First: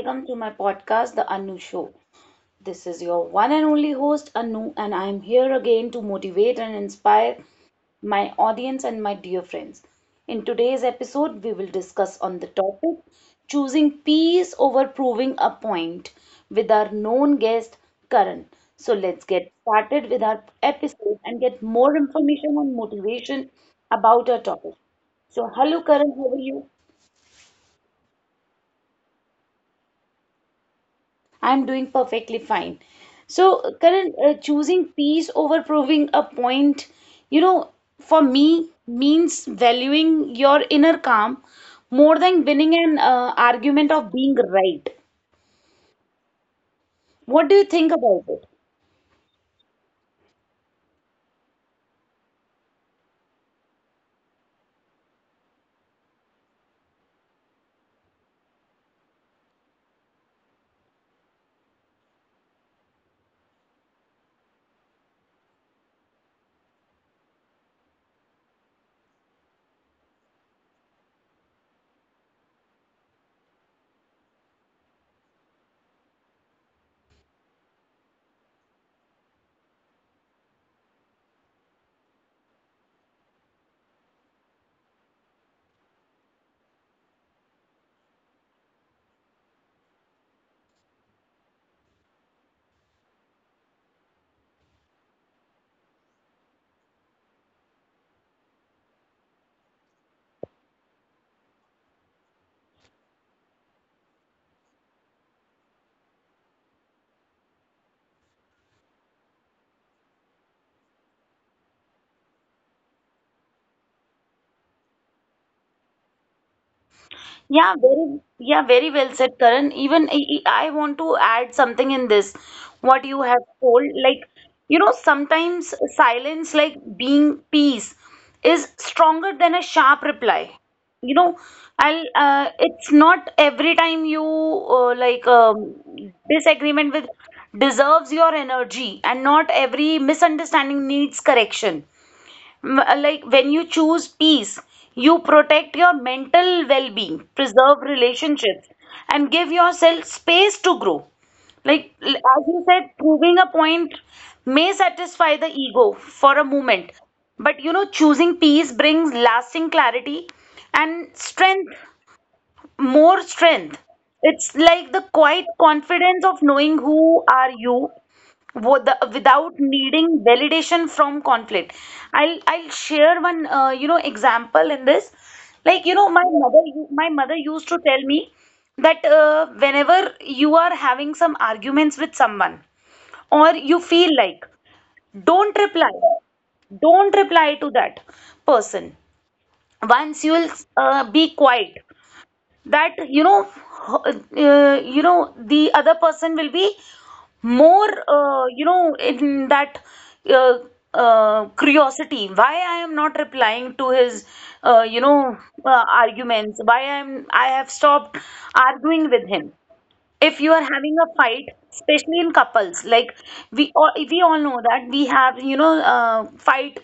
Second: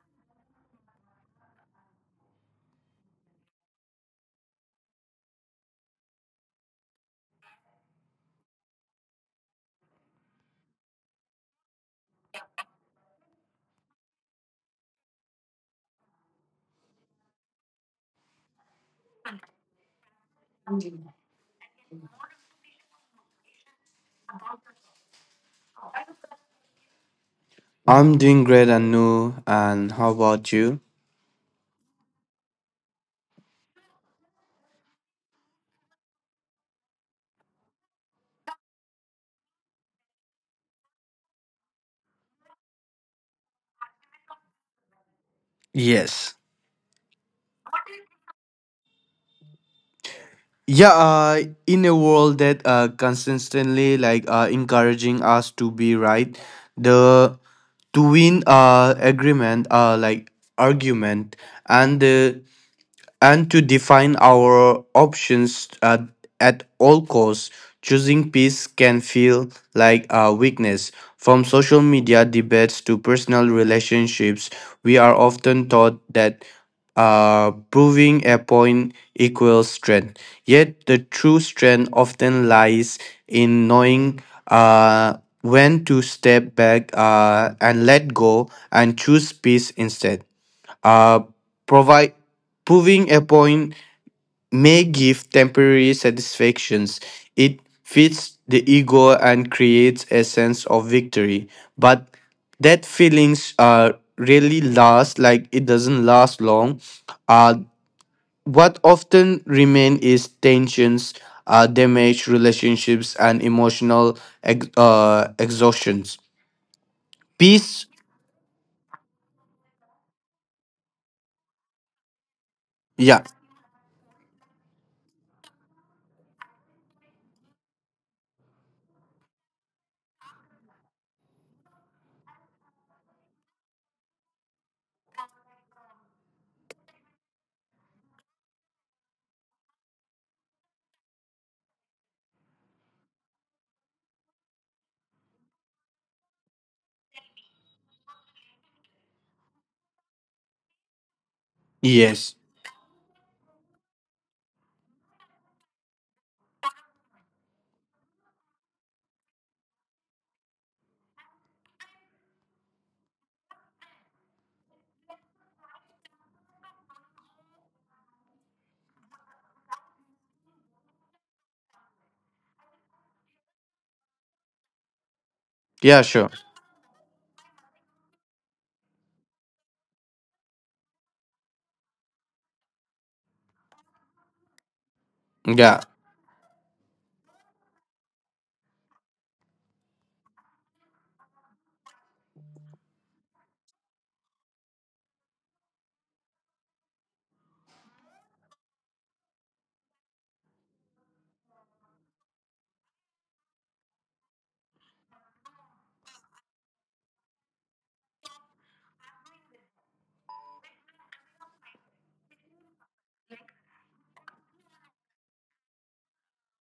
welcome to my podcast, The Anu Show. This is your one and only host, Anu, and I am here again to motivate and inspire my audience and my dear friends. In today's episode, we will discuss on the topic choosing peace over proving a point with our known guest, Karan. So let's get started with our I'm episode and get more information and motivation about our topic. So, hello, Karan, how are you? doing great, Anu. And how about you? I'm doing perfectly fine. So, Karan, choosing peace over proving a point, you know, for me means valuing your inner calm more than winning an argument of being right. Yes. What do you think about it? Yeah, uh, in a world that consistently encouraging us to be right, the to win agreement argument and the and to define our options at all costs. Choosing peace can feel like a weakness. From social media debates to personal relationships, we are often taught that proving a point equals strength. Yet, the true strength often lies in knowing uh, when to step back and let go and choose peace instead. Uh, provide, proving a point may give temporary satisfactions. It feeds the ego and creates a sense of victory, but that feelings really last. Like it doesn't last long. Uh, what often remain is tensions, damaged relationships, and emotional exhaustions. Yeah, Peace. very, yeah, very well said, Karan. Even I want to add something in this, what you Yeah. have told. Like, you know, sometimes silence, like being peace, is stronger than a sharp reply. You know, it's not every time you like disagreement with deserves your energy, and not every misunderstanding needs correction like when you choose peace, you protect your mental well being, preserve relationships, and give yourself space to grow. Like, Yes. as you said, proving a point may satisfy the ego for a moment, but you know, choosing peace brings lasting clarity and strength, more strength. It's like the quiet confidence of knowing who are you without needing validation from conflict. I'll share one you know example in this. Like you know Yeah. my Sure. mother my mother used to tell me that whenever you are having some arguments with someone or you feel like don't Yeah. reply don't reply to that person once you will be quiet that you know, you know the other person will be more, you know, in that, uh, curiosity why I am not replying to his, you know, arguments, why I have stopped arguing with him. If you are having a fight, especially in couples, like we all know that we have, you know, fight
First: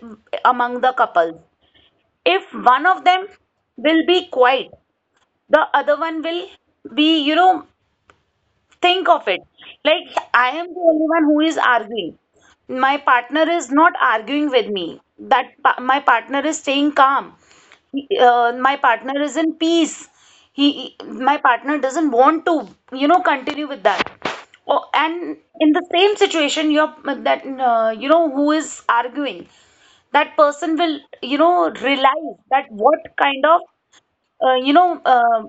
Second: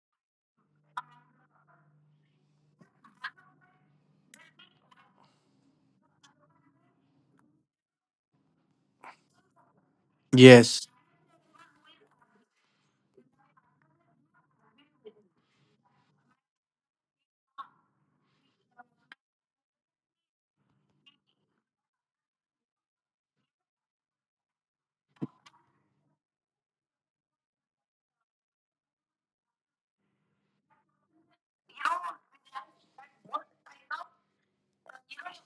among the couples. If one of them will be quiet, the other one will be, you know. Think of it. Like, I am the Yes. only one who is arguing. My partner is not arguing with me. My partner is staying calm. My partner is in peace. He, my partner doesn't want to, you know, continue with that. Oh, and in the same situation, that you know who is arguing, that person will, you know, realize that what kind of, you know,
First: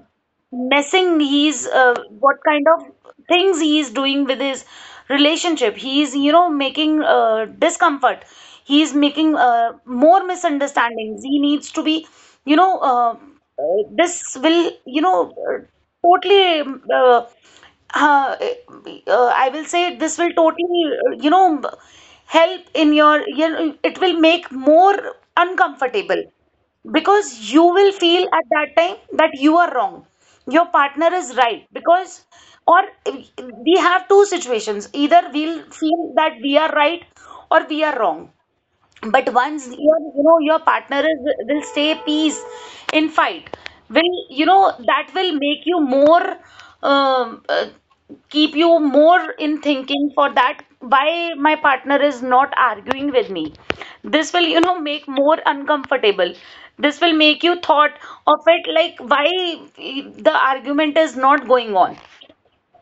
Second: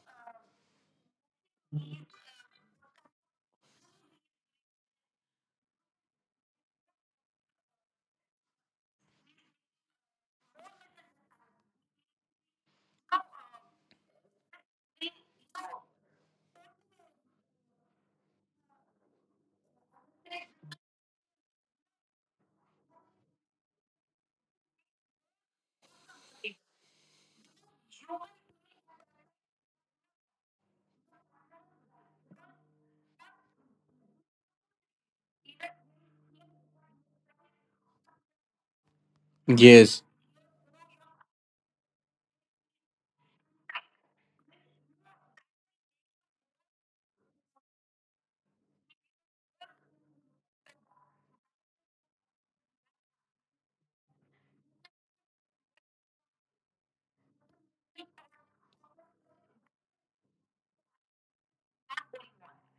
messing he's what kind of things he is doing with his relationship. He is, you know, making discomfort. He is making more misunderstandings. He needs to be, you know, this will, you know, totally. Uh, I will say this will totally, you know, help in your, you know, it will make more uncomfortable because you will feel at that time that you are wrong, your partner is right, because, or, we have two situations: either we'll feel that we are right or we are wrong. But once your, Yes. you know, your partner is will say peace in fight, will, you know, that will make you more, um, uh, keep you more in thinking for that, why my partner is not arguing with me. This will, you know, make more uncomfortable. This will make you thought of it, like why the argument is not going on.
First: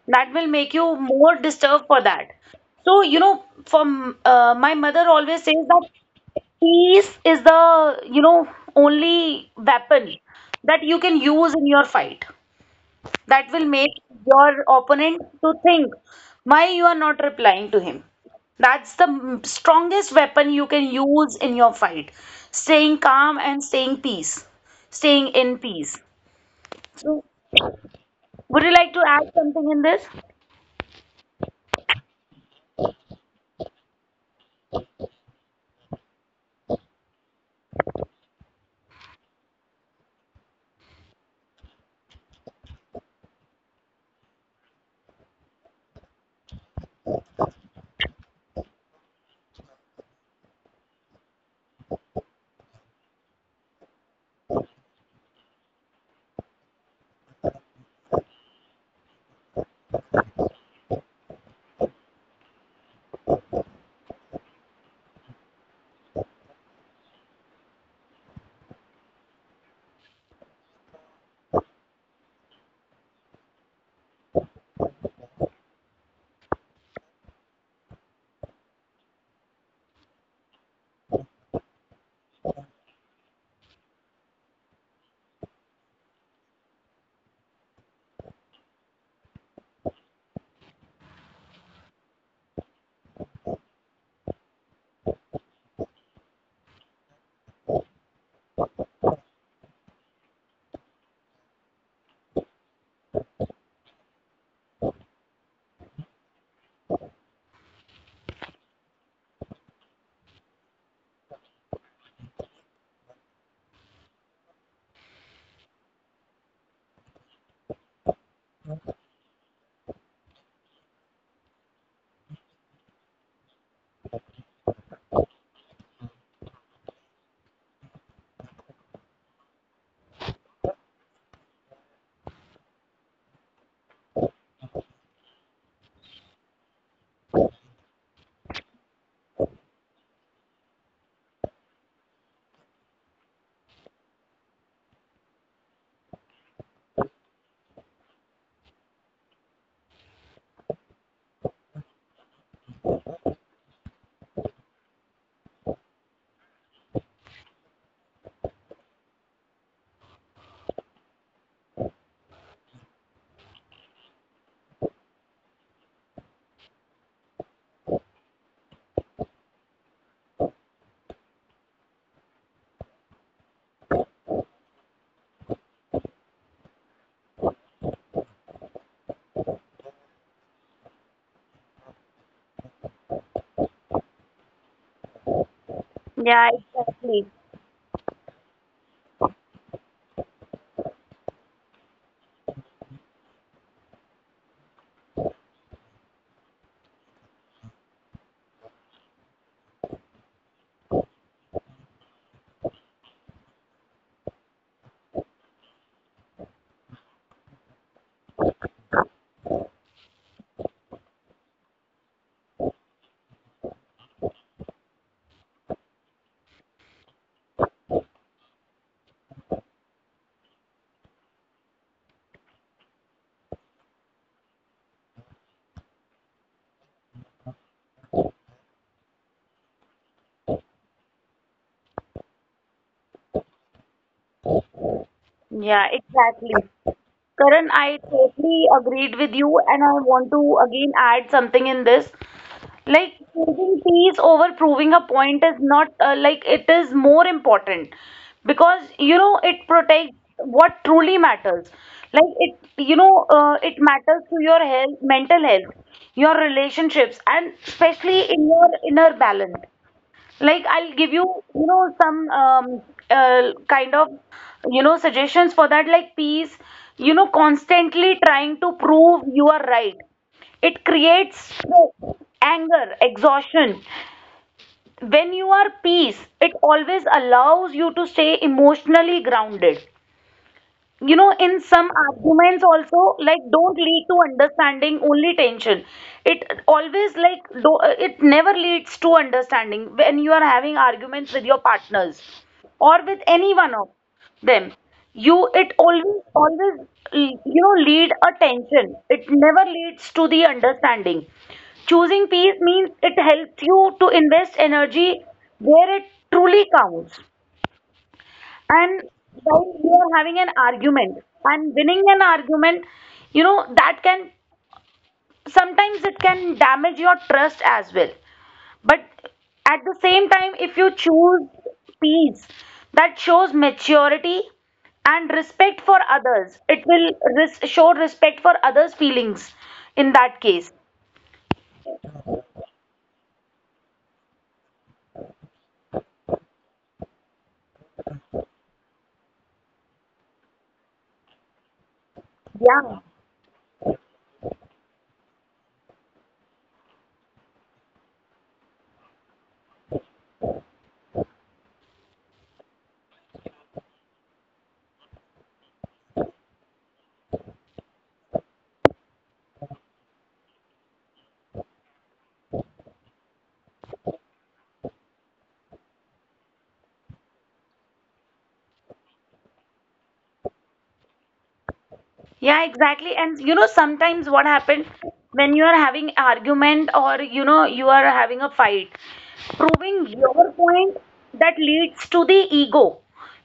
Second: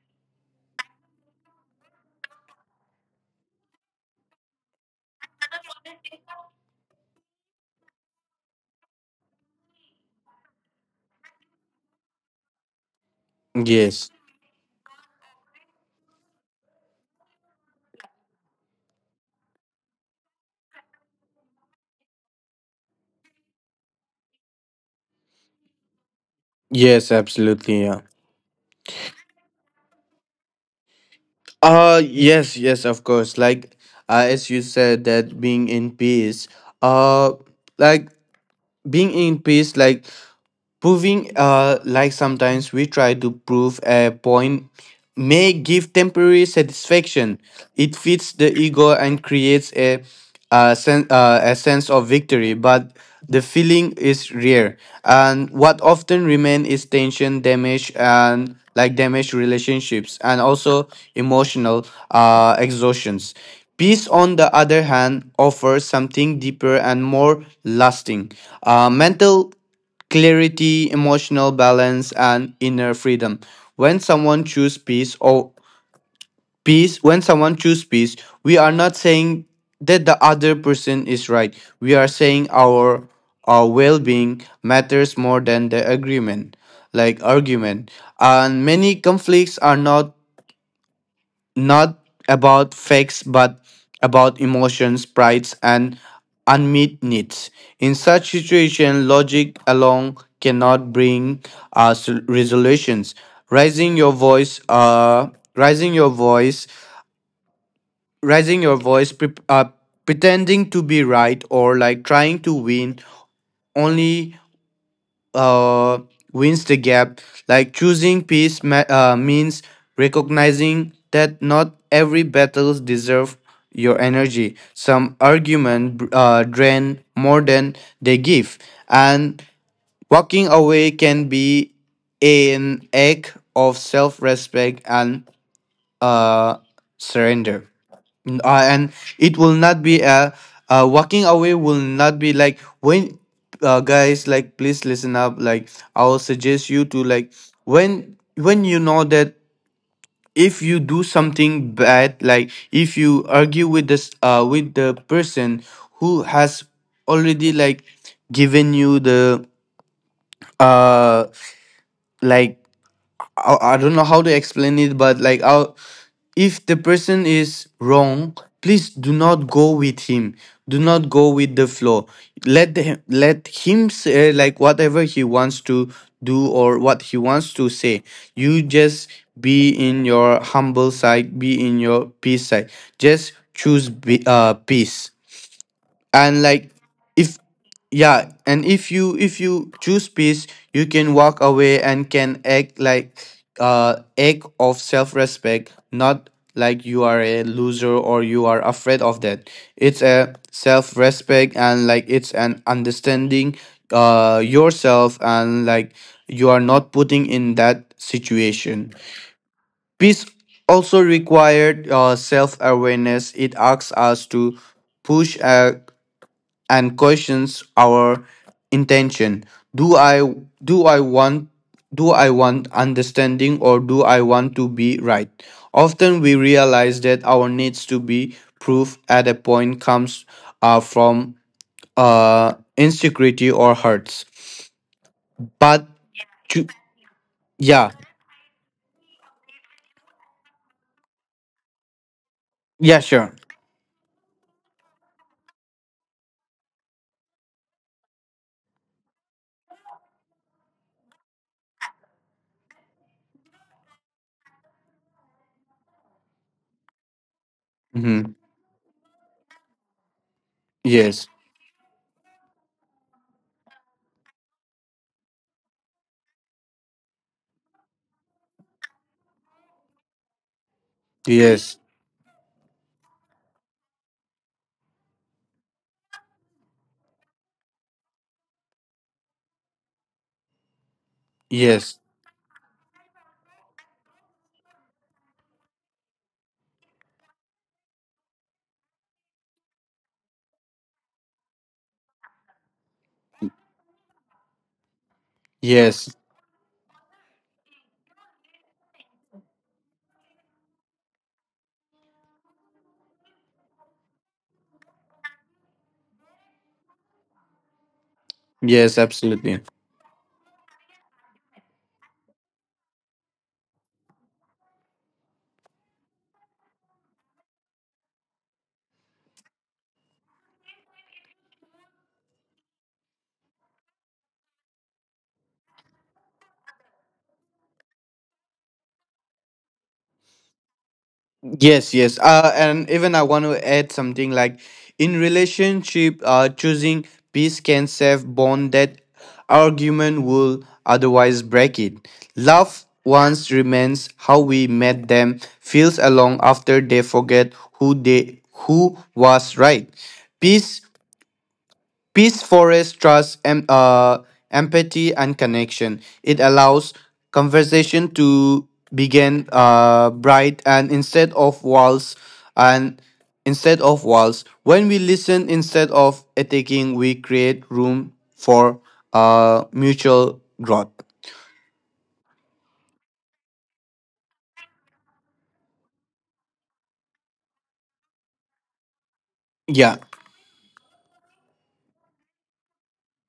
That will make you more disturbed for that. So, you know, from my mother always says that peace is the, you know, only weapon that you can use in your fight. That will make Yes, your opponent to think why you are not replying to him. That's the strongest weapon you can use in your fight. Staying calm and staying peace, staying in peace. yes, So, absolutely. Yeah. would you like to add something in this? Yes, yes, of course. As you said that being in peace, uh like being in peace like sometimes we try to prove a point, may give temporary satisfaction. It feeds the ego and creates a sense of victory, but the feeling is rare. And what often remains is tension, damage, and like damaged relationships, and also emotional exhaustions. Peace, on the other hand, offers something deeper and more lasting. Mental clarity, emotional balance, and inner freedom. When someone choose peace or when someone choose peace, we are not saying that the other person is right. We are saying our well-being matters more than the agreement, like argument. And many conflicts are not about facts but about emotions, prides, and unmet needs. In such situation, logic alone cannot bring us resolutions. Raising your voice, uh, raising your voice, raising your voice, pretending to be right, or like trying to win only uh, wins the gap. Like choosing peace means recognizing that not every battles deserve your energy. Some argument drain more than they give, and walking away can be an act of self-respect and uh, surrender. And it will not be a walking away will not be like when guys like please listen up like I'll suggest you to like when you know that if you do something bad like if you argue with this with the person who has already like given you the uh like I don't know how to explain it, but like I if the person is wrong, please do not go with him. Do not go with the flow. Let him say like whatever he wants to do or what he wants to say. You just be in your humble side, be in your peace side. Just choose peace Yeah, and like exactly. if yeah and if you choose peace you can walk away and can act like act of self-respect not like you are a loser or you are afraid of that it's a self-respect and like it's an understanding yourself and like you are not putting in that situation peace also required self-awareness. It asks us to push and questions our intention. Do I do I want do I want understanding or do I want to be right? Often we realize that our needs to be proof at a point comes from insecurity or hurts. Yeah, But exactly. to, Karan, I yeah, totally agreed with you, and I want to again add something in this. yeah, Like, sure. choosing peace over proving a point is not like it is more important, because you know it protects what truly matters. Like, it, you know, it matters to your health, mental health, your relationships, and especially Hmm. in your inner balance. Like I'll give you, Yes, you know, some kind of, you know, suggestions for that. Like peace, you know, constantly trying to prove you are right. It creates yes, stress, anger, exhaustion. When you are peace, it always allows you to stay emotionally grounded. You know, in some yes, arguments also, like, don't lead to understanding, only tension. It always, like, do, it never leads to understanding when you are having arguments with your partners or with any one of them. You, it yes, always, always, you know, lead a tension, it never leads to the understanding. Choosing peace means it helps you to invest energy where it truly counts. And yes, while absolutely. you are having an argument and winning an argument, you know, that can sometimes, it can damage your trust as well. But at the same time, if you choose peace, that shows maturity and respect for others. It will show respect for others feelings in that case. Yes, yes. And even I want to add something like in relationship, choosing peace can save bond that argument will otherwise break it. Love Yeah, once remains how we met them, feels along after they forget who was right. Peace Peace forests trust, empathy, and connection. It allows conversation to begin bright and instead of walls and instead of walls. When we listen instead of attacking, we create room for mutual growth. yeah, exactly. And you know, sometimes what happens when you are having argument, or you know you are having a fight, proving Yeah. your point, that leads to the ego,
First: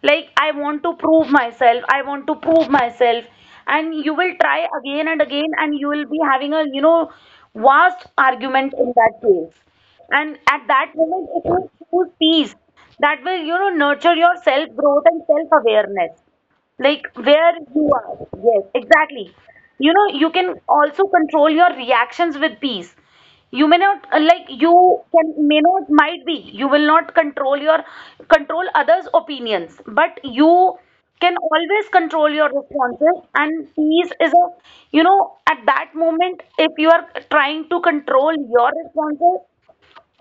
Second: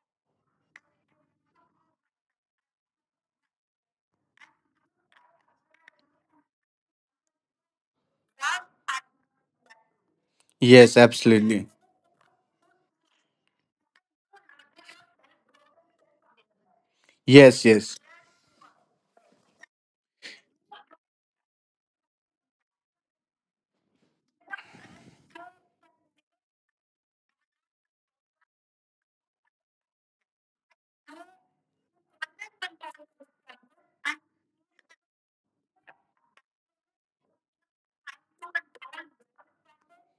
like I want to prove myself, I want to prove myself, and you will try again and again, and you will be having a, you know, vast argument in that case. And at that Yes, moment, if you absolutely. choose peace, that will, you know, nurture your self growth and self awareness, like where Yes, you yes. are. Yes, exactly. You know, you can also control your reactions with peace. You may not, like you can may not, might be you will not control your, control others opinions, but you can always control your responses. And peace is a, you know, at that moment if you are trying to control your responses,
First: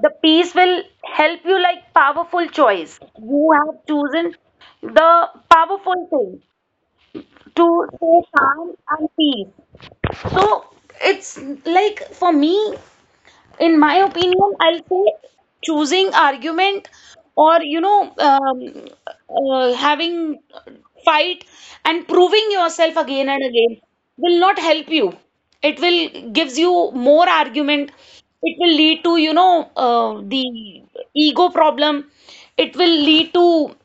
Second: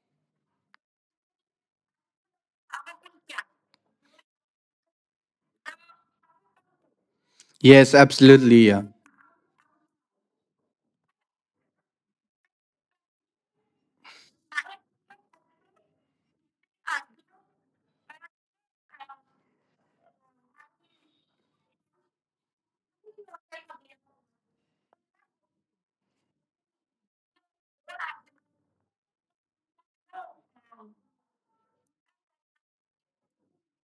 the peace will help you, like powerful choice you have chosen, the powerful thing to Yes, stay absolutely. calm Yeah. and peace. So it's like for me, in my opinion, I'll say choosing argument or, you know, having fight and proving yourself again and again will not help you. It will gives you more argument. It will lead to, you know, the ego problem. It will lead to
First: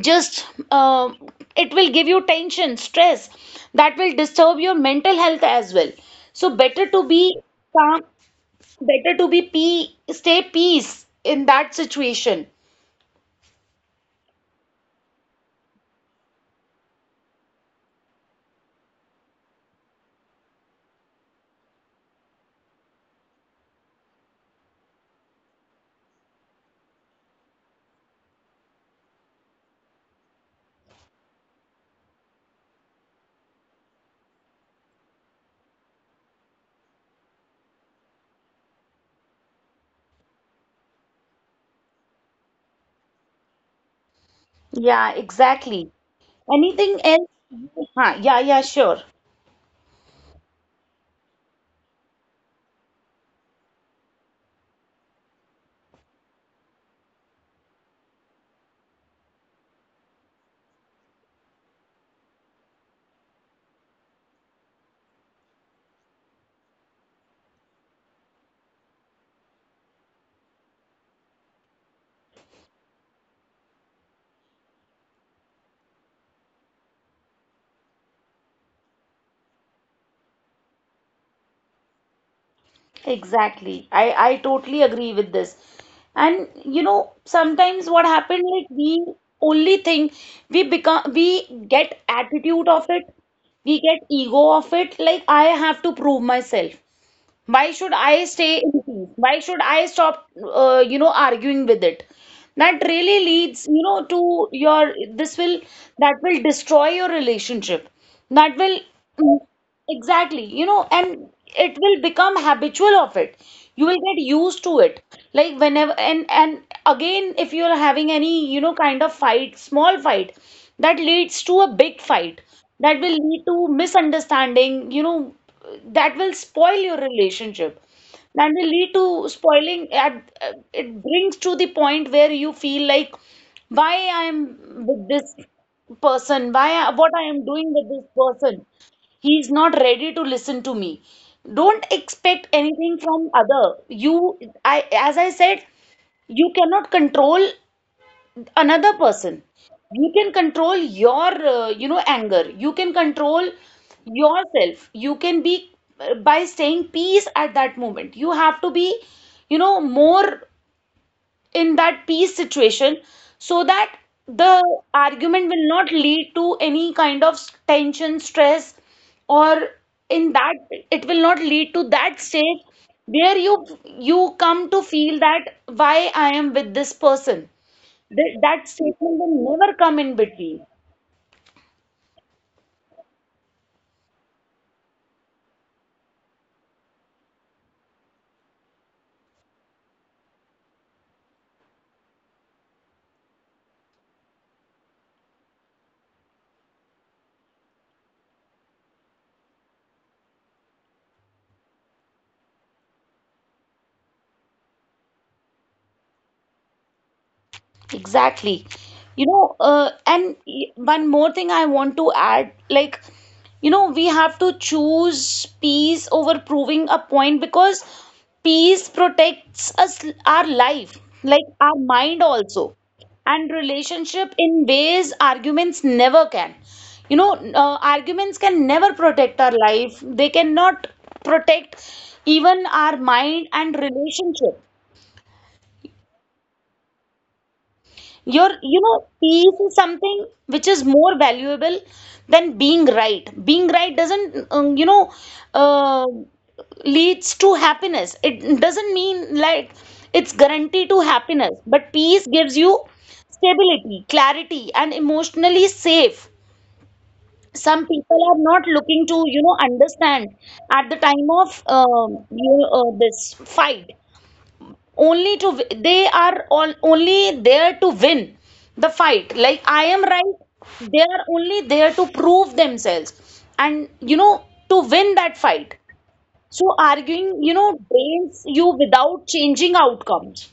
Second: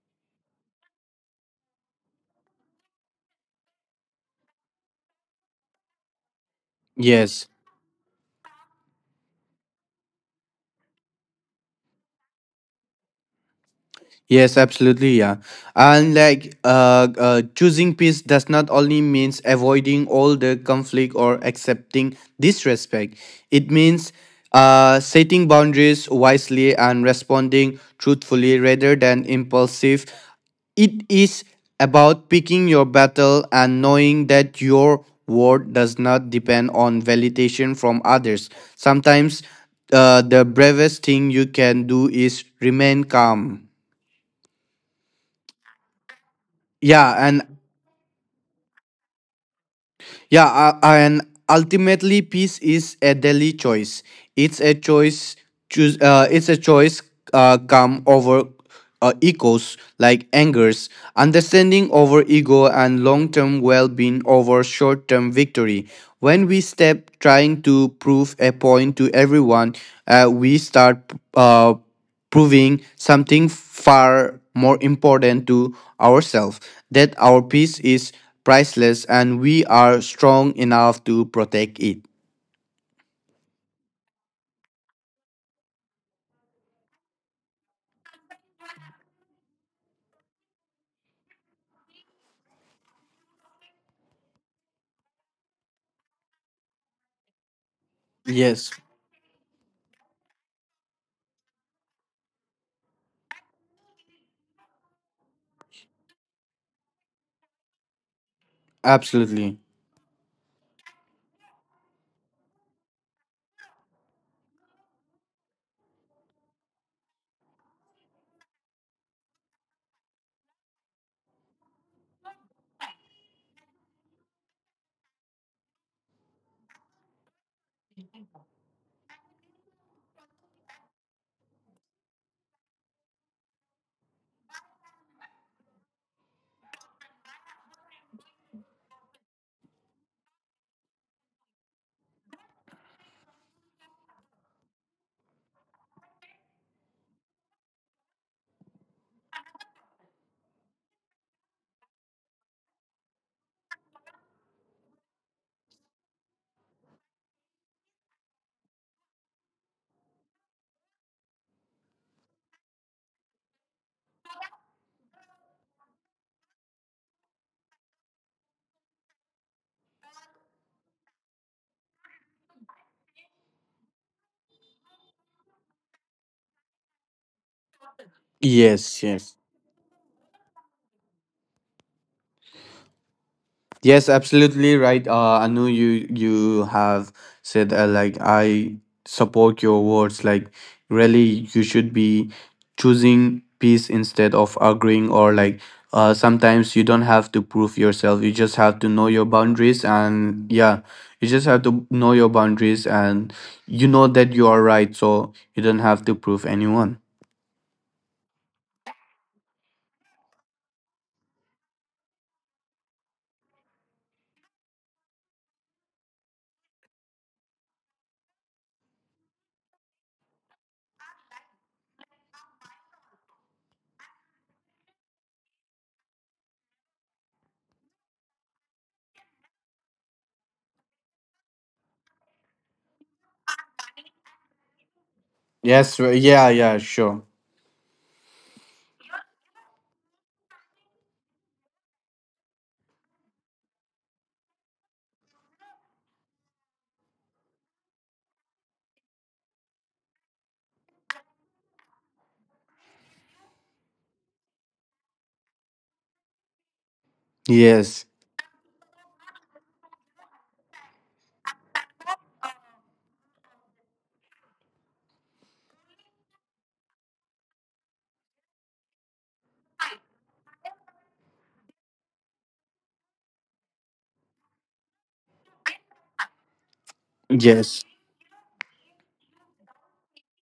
just, it will give you tension, stress, that will disturb your mental health as well. So better to be Yes. calm, better to be pea stay peace in that situation. Yes, absolutely, yeah. And choosing peace does not only means avoiding all the conflict or accepting disrespect. It means setting boundaries wisely and responding truthfully rather than impulsive. It is about picking your battle and knowing that your word does not depend on validation from others. Sometimes the bravest thing you can do is remain calm. Yeah, exactly. Anything Yeah, else? and Yeah, yeah, sure. yeah, and ultimately, peace is a daily choice. It's a choice. Choose. It's a choice. Come over egos like angers, understanding over ego, and long-term well-being over short-term victory. When we step trying to prove a point to everyone, we start uh, proving something far more important to ourselves that our peace is priceless and we are strong enough to protect it. Exactly. I totally agree with this. And you know, sometimes what happened, like we only think, we become, we get attitude of it, we get ego of it, like I have to prove myself. Why should I stay in Yes, peace? Why should I stop, you know, arguing with it? That really leads, you know, to your, this will, that will destroy your relationship. That will, mm, absolutely. exactly, you know, and it will become habitual of it. You will get used to it. Like whenever, and again, if you're having any, you know, kind of fight, small fight, that leads to a big fight, that will lead to misunderstanding, you know, that will spoil your relationship. That will lead to spoiling. It brings to the point where you feel like, why I'm with this person, what I am doing with this person. He's not ready to listen to me. Don't expect anything from other. You, I, as I said, you cannot control another person. You can control your, you know, anger. You can control yourself. You can be, by staying peace at that moment, you have to be, you know, more in that peace situation, so that the argument will not lead to any kind of tension, stress, or in that, it will not lead to that state where you come to feel that why I am with this person. That Yes, statement yes. will never come in between. Yes, absolutely right. Anu, you have said I support your words. Like really, you should be choosing peace instead of arguing, or like sometimes you don't have to prove yourself. You just have to know your boundaries and yeah, you just have to know your boundaries and you know that you are right, so you don't have to prove anyone. Exactly. You know, and one more thing I want to add, like, you know, we have to choose peace over proving a point because peace protects us, our life, like our mind also, and relationship in ways arguments never can. You know, arguments can never protect our life. They cannot protect even our mind and relationship. Yes. Yeah. Yeah. Sure. Your, you know, peace is something which is more valuable than being right. Being right doesn't, you know, uh, leads to happiness. It doesn't mean like it's guaranteed to happiness, but peace gives you stability, clarity, and emotionally safe. Some Yes. people are not looking to, understand at the time of this fight only they are all only there to win the fight like I am right. They are only there to prove themselves and, you know, to win that fight. So arguing, you know, Yes. drains you without changing outcomes.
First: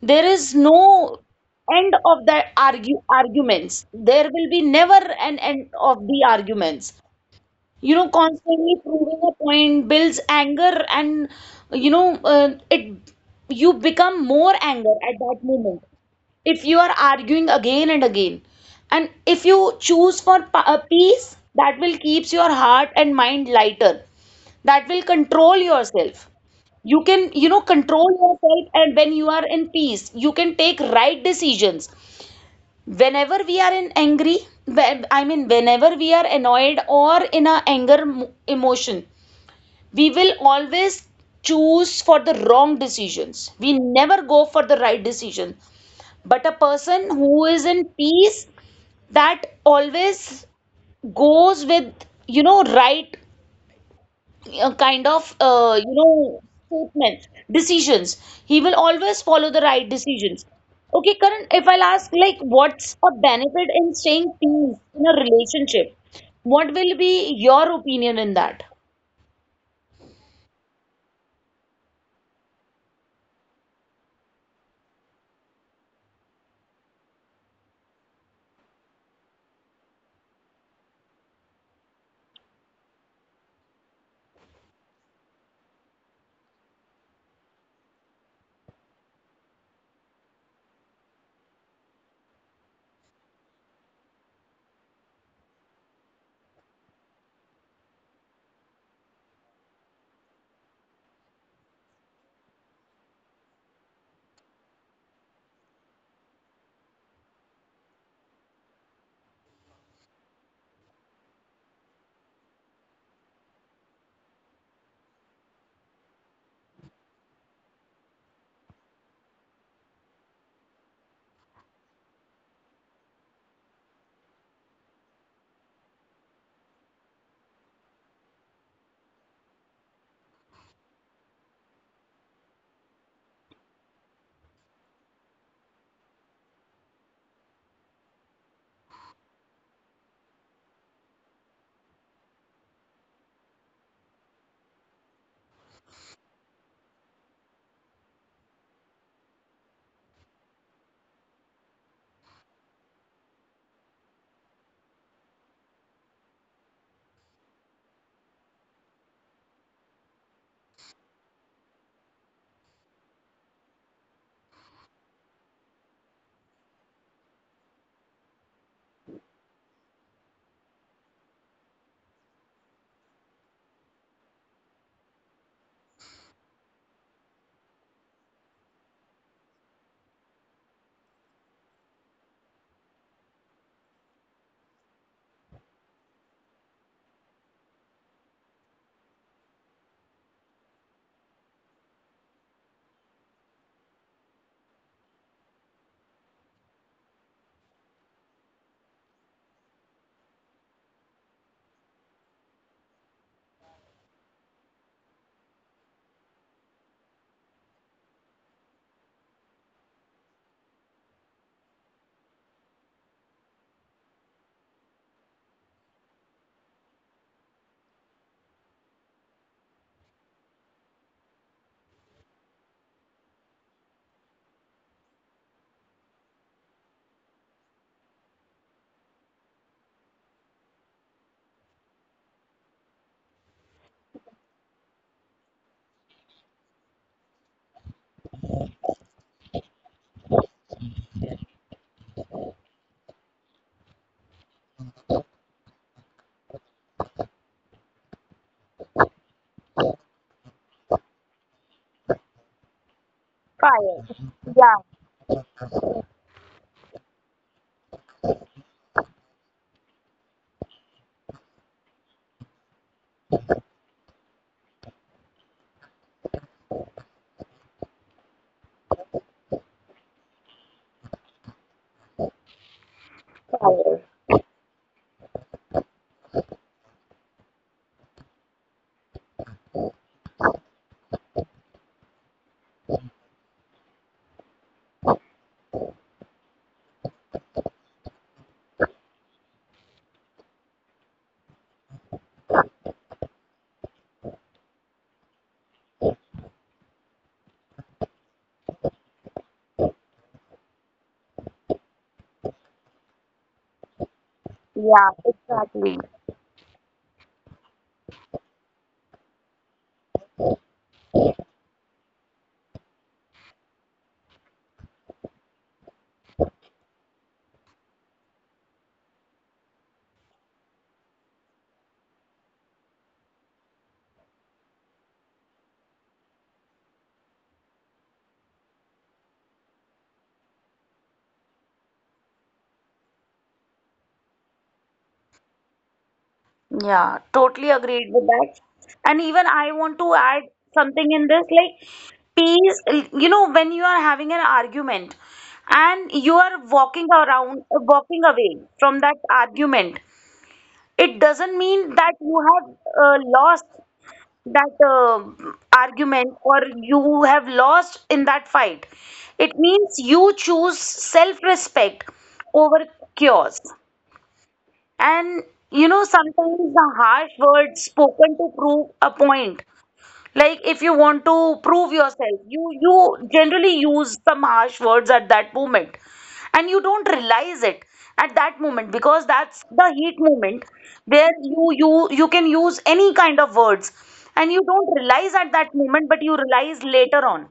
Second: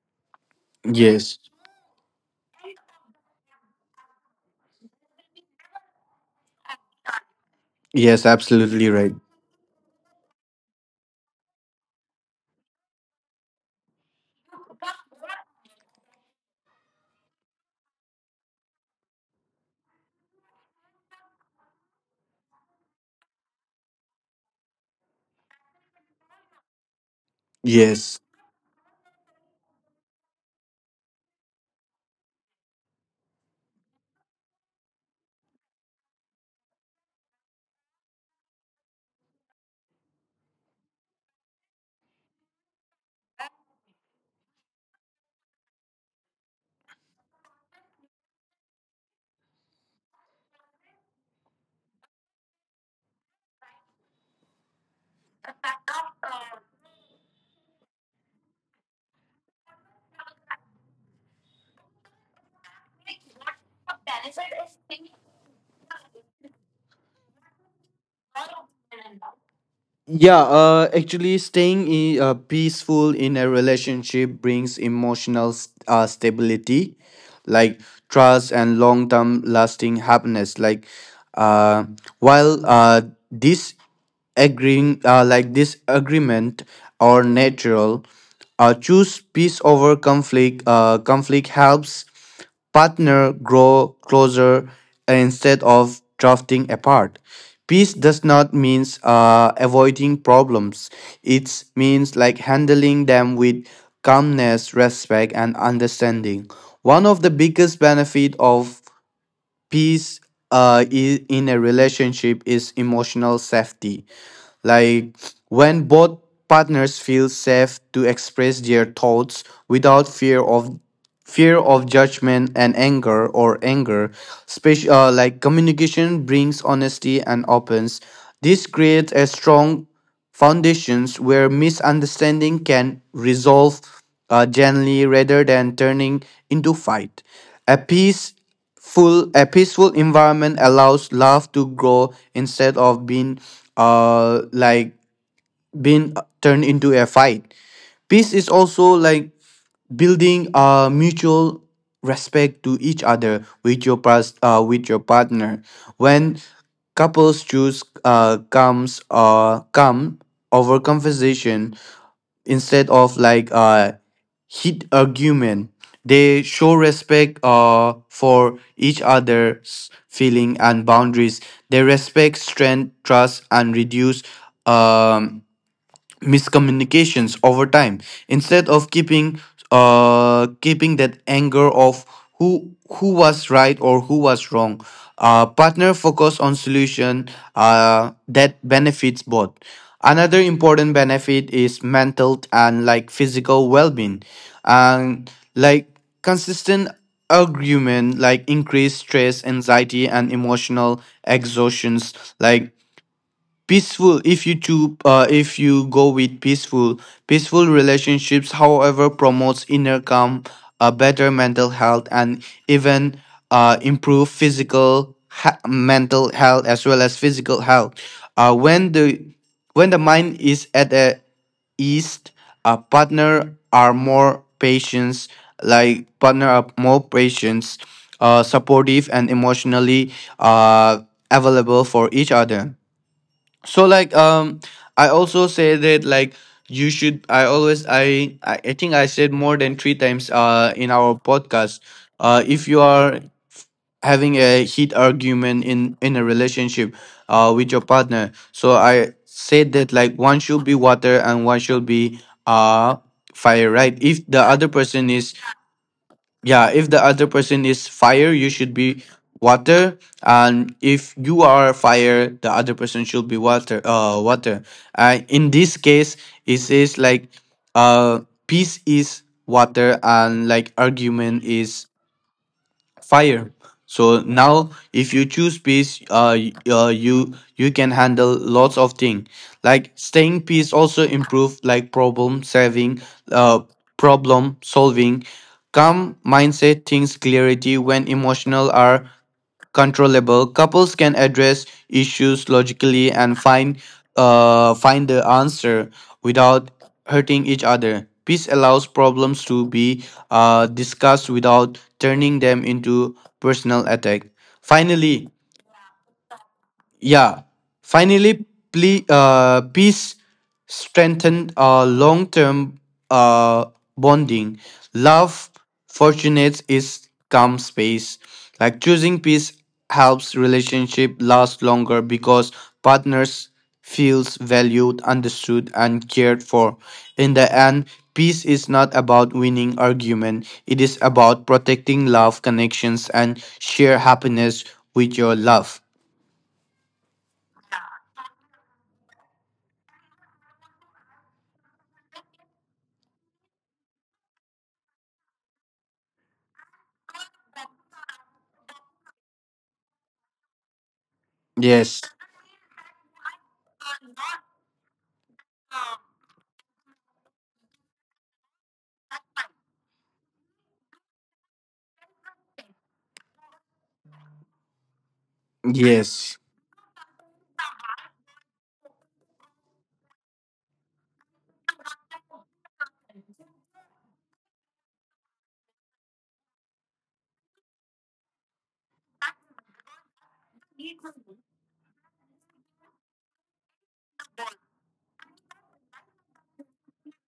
There is no Yes. end of the argue arguments. There will be never an end of the arguments. You know, Yes. constantly Absolutely right. proving a point builds anger, and you know it you become more anger at that moment if you are arguing again and again. And if you choose for peace, that will keeps your heart and mind lighter. That will control yourself. You can, you know, control Yes. yourself, and when you are in peace you can take right decisions. Whenever we are in angry, I mean whenever we are annoyed or in a anger emotion, we will always choose for the wrong decisions. We never go for the right decision. But a person who is in peace, that always goes with, you know, right, kind of, statements, decisions. He will always follow the right decisions. Okay, Karan, if I'll ask, like, what's a benefit in staying peace in a relationship? What will be your opinion in that? Yeah, actually, staying peaceful in a relationship brings emotional stability, like trust and long term lasting happiness. Like, uh, while this agreeing, like this agreement are natural, choose peace over conflict. Conflict helps partner grow closer instead of drifting apart. Peace does not mean avoiding problems. It means like handling them with calmness, respect, and understanding. One of the biggest benefit of peace in a relationship is emotional safety like when both partners feel safe to express their thoughts without fear of judgment and anger special like communication brings honesty and opens. This creates a strong foundations where misunderstanding can resolve gently rather than turning into fight. A peace full a peaceful environment allows love to grow instead of being uh like being turned into a fight. Peace is also like building a mutual respect to each other with your past with your partner. When couples choose comes come over conversation instead of heat argument, they show respect for each other's feeling and boundaries. They respect strength trust and reduce um miscommunications over time instead of keeping that anger of who who was right or who was wrong. Partner focus on solution that benefits both. Another important benefit is mental and like physical well-being and like consistent argument like increased stress anxiety and emotional exhaustions. Like peaceful if you to if you go with peaceful peaceful relationships however promotes inner calm, a better mental health and even improve mental health as well as physical health. uh, when the when the mind is at a east, a partner are more patients, like partner are more patients supportive and emotionally uh, available for each other. So like I also say that like you should I i think I said more than three times in our podcast if you are having a heat argument in a relationship with your partner. So I said that like one should be water and one should be uh fire, Fire. right? If the other Yeah, person is yeah if the other person is fire you should be water, and if you are fire the other person should be water in this case. It says like uh peace is water and like argument is fire. fire. So now, if you choose peace, you can handle lots of things. Like staying peace also improve like uh, problem solving, calm mindset, things clarity. When emotional are controllable, couples can address issues logically and find find the answer without hurting each other. Peace allows problems to be discussed without turning them into personal attack. Yeah, Finally, exactly. yeah, finally, peace strengthened our long term uh, bonding. Love fortunates is calm space. Like choosing peace helps relationship last longer because partners feels valued, understood, and cared for. In the end, peace is not about winning argument. It is about protecting love, connections, and share happiness with your love. Yeah, totally agreed with that. And even I want to add something in this, like peace, you know, when you are having an argument and you are walking around, walking away from that argument, it doesn't mean that Yes. you have lost that argument or you have lost in that fight. It means you choose self-respect over chaos. And you know, sometimes Yes, the harsh words spoken to prove a point. Like, if you want to prove yourself, you generally use some harsh words at that moment, and you don't realize it at that moment because that's the heat moment where you can use any kind of words, and you don't realize at that moment, but you realize later on.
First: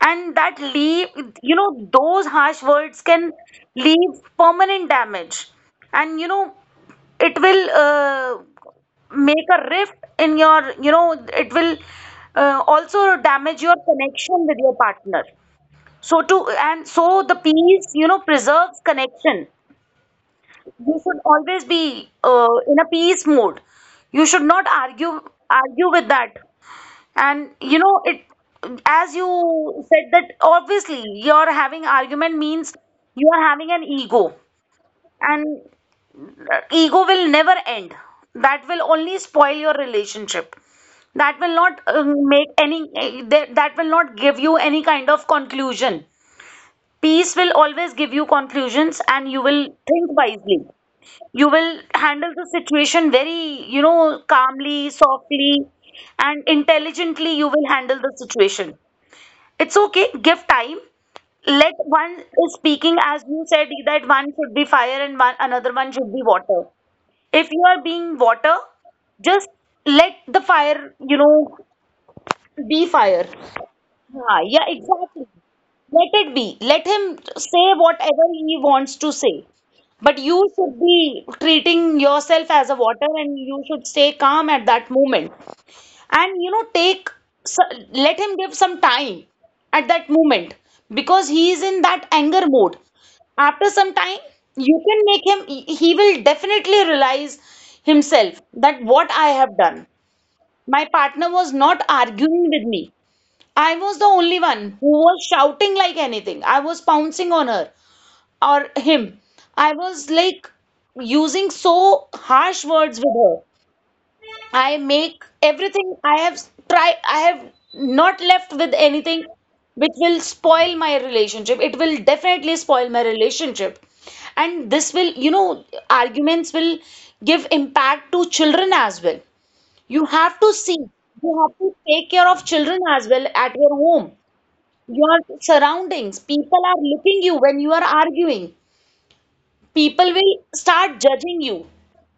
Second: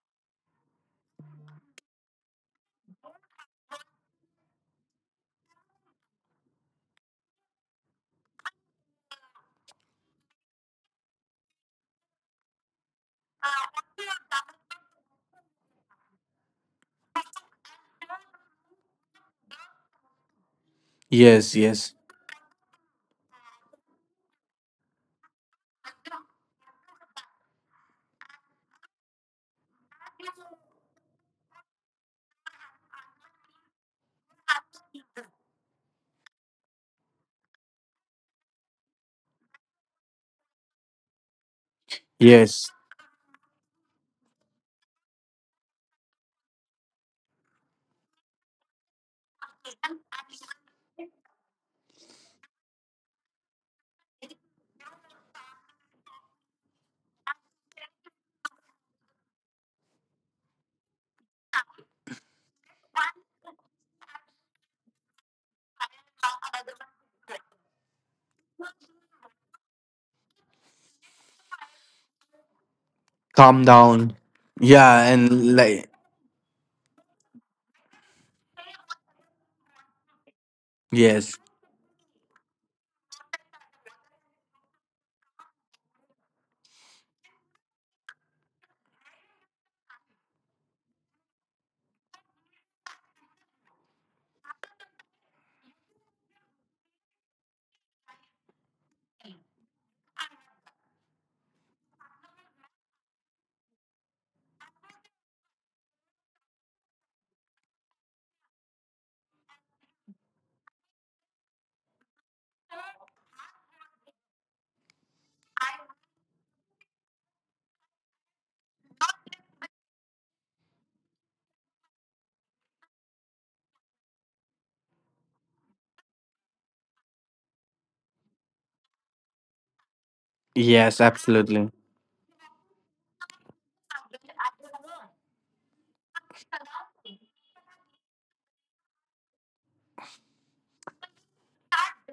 And that leave, you know, those harsh words can leave permanent damage. And you know, it will, make a rift in your, you know, it will also damage your connection with your partner. So to and so the peace, you know, preserves connection. You should yes, always yes, be, in a peace mode. You should not argue with that. And you know it, as you said, that obviously you're having argument means you are having an ego, and ego will never end. That will only spoil your relationship. That will not, make yes. any that will not give you any kind of conclusion. Peace will always give you conclusions, and you will think wisely. You will handle the situation very, you know, calmly, softly, and intelligently. You will handle the situation. It's okay, give time. Let one is speaking, as you said, that one should be fire and one another one should be water. If you are being water, just let the fire, you know, be fire. Calm down. Yeah, yeah, Yeah, exactly. and like, Let it be. Let him say whatever he wants to say, but you should be yes, treating yourself as a water and you should stay calm at that moment. And you know, take s- let him give some time at that moment because he is in that anger mode. After some time, you can make him, he will definitely realize himself that what I have done. My partner was not arguing with me. I was the only one who was shouting like anything. I was pouncing on her or him. I was like using so harsh words with her. I make everything, I have try I have not left with anything which will spoil my relationship. It will definitely spoil my relationship. And this will, you know, arguments will give impact to children as well. You have to see, yes, you have absolutely. to take care of children as well at your home, your surroundings. People are looking you when you are arguing. People will start judging you.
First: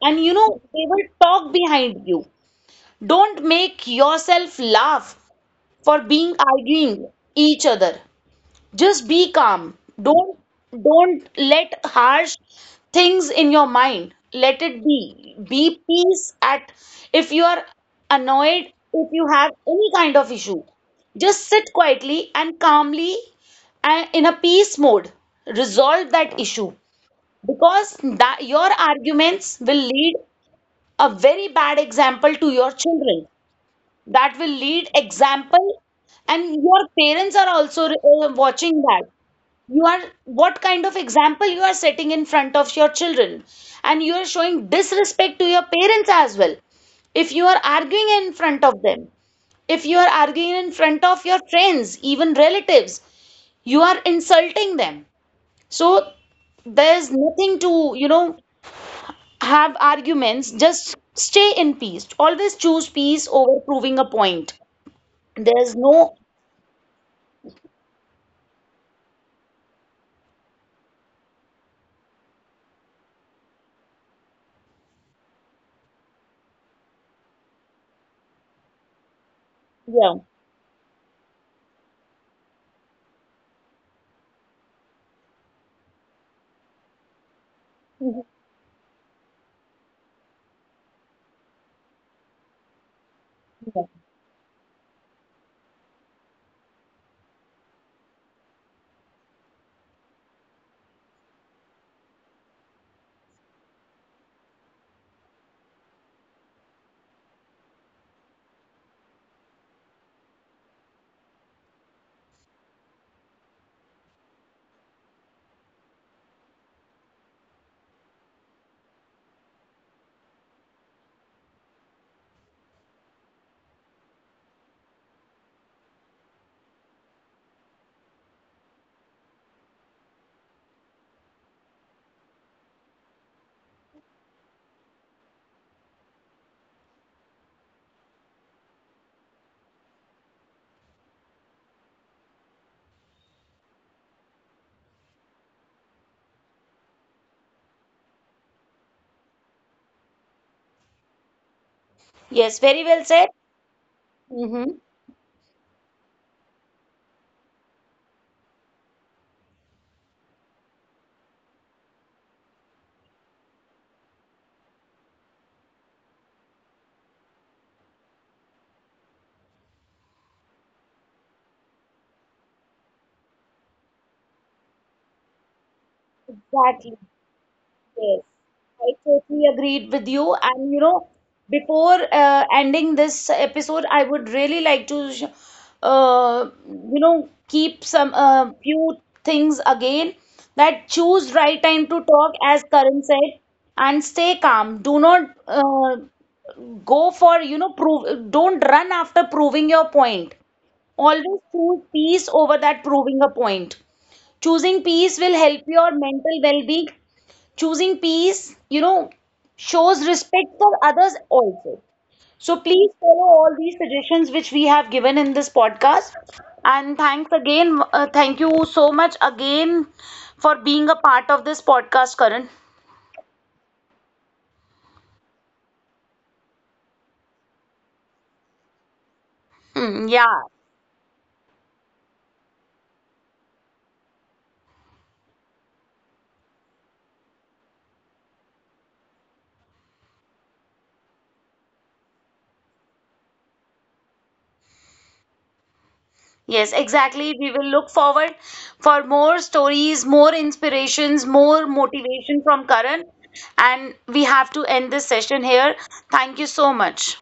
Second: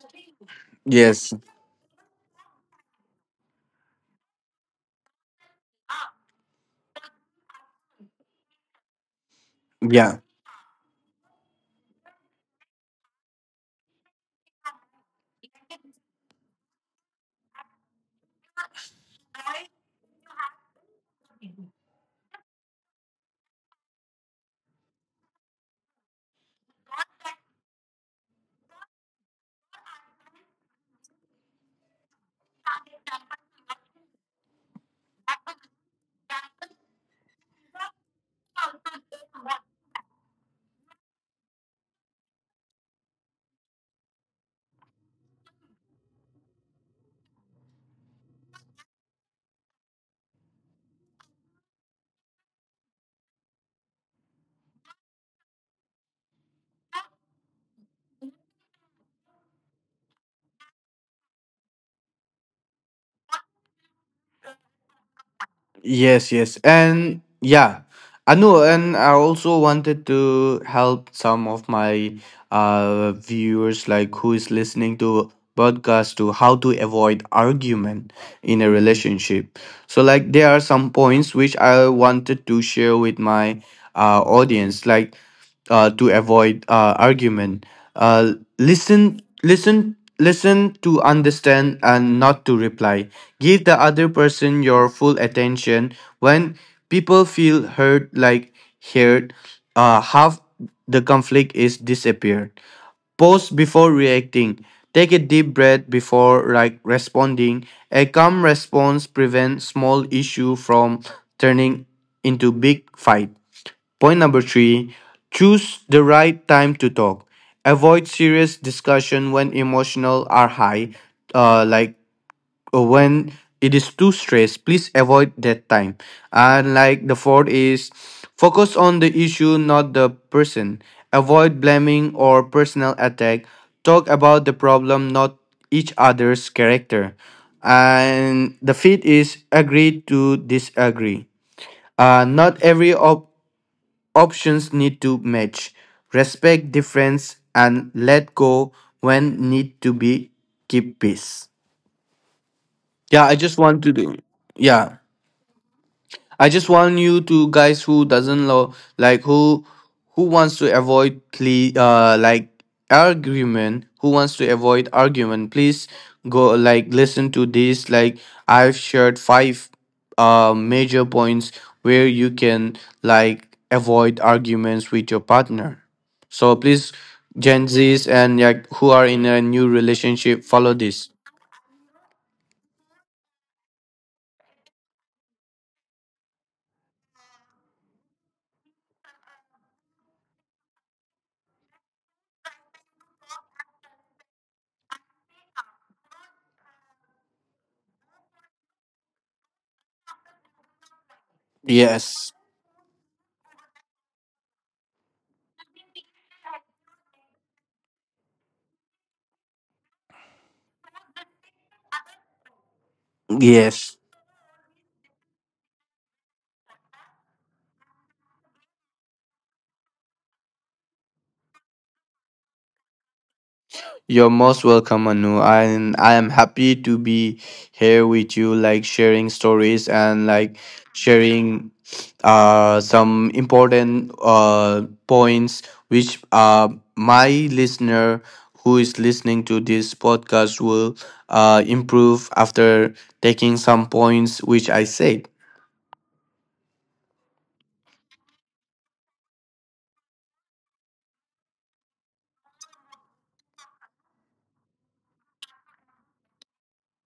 And you know, they will Yes, talk behind you. Don't make yourself laugh for being arguing each other. Just be calm. yeah, Don't don't let harsh things in your mind. Let it be. Be peace at, if you are annoyed, if you have any kind of issue, just sit quietly and calmly and in a peace mode. Resolve that issue, because that your arguments will lead a very bad example to your children. That will lead example. And your parents are also, watching that, you are what kind of example you are setting in front of your children. And you are showing disrespect to your parents as well if you are arguing in front of them, if you are arguing in front of your friends, even relatives, you are insulting them. So there's nothing to, you know, have arguments. Just stay in peace. Always choose peace over proving a point. There's no. yes, yes. And yeah, I know, and I also wanted to help some of my viewers, like who is listening to podcast, to how to avoid argument in a relationship. So Yeah. like there are some points which I wanted to share with my audience. Like to avoid argument. Mhm. Uh, listen to understand and not to reply. Give the other person your full attention. When people feel heard, heard, half the conflict is disappeared. Pause before reacting. Take a deep breath before like responding. A calm response prevents small issue from turning into big fight. Point number three, choose the right time to talk. Avoid serious discussion when emotional are high, uh, like when it is too stressed. Please avoid that time. And like the fourth is focus on the issue, not the person. Avoid blaming or personal attack. Talk about the problem, not each other's character. And the fifth is agree to disagree. Not every options need to match, respect difference, and let go when need to be keep peace. Yes, very well said. Yeah, I just want to do. Hmm. Yeah. I just want you to guys who doesn't lo- like who wants to avoid argument, who wants to avoid argument, please go like listen to this. Like I've shared five major points where you can like avoid arguments with your partner. So Exactly. please Gen Z's Yes. and like I who are in totally a new agreed with you. relationship And follow you know, this. before ending this episode, I would really like to, you know, keep some few things again, that choose right time to talk, as Karan said, and stay calm. Do not, go for, you know, prove, don't run after proving your point. Always choose peace Yes. over that proving a point. Choosing peace will help your mental well being. Choosing peace, you know, shows respect for others also. So please follow all these Yes. suggestions which we have given in this podcast. And thanks again. Thank you so much again for being a part of this podcast, Karan. You're most welcome, Anu. And I am happy to be here with you, like sharing stories Hmm, yeah. and like sharing some important points which my listener who is listening to this podcast will improve after taking some points which I said. Yes, exactly. We will look forward for more stories, more inspirations, more motivation from Karan. And we have to end this session here. Thank you so much.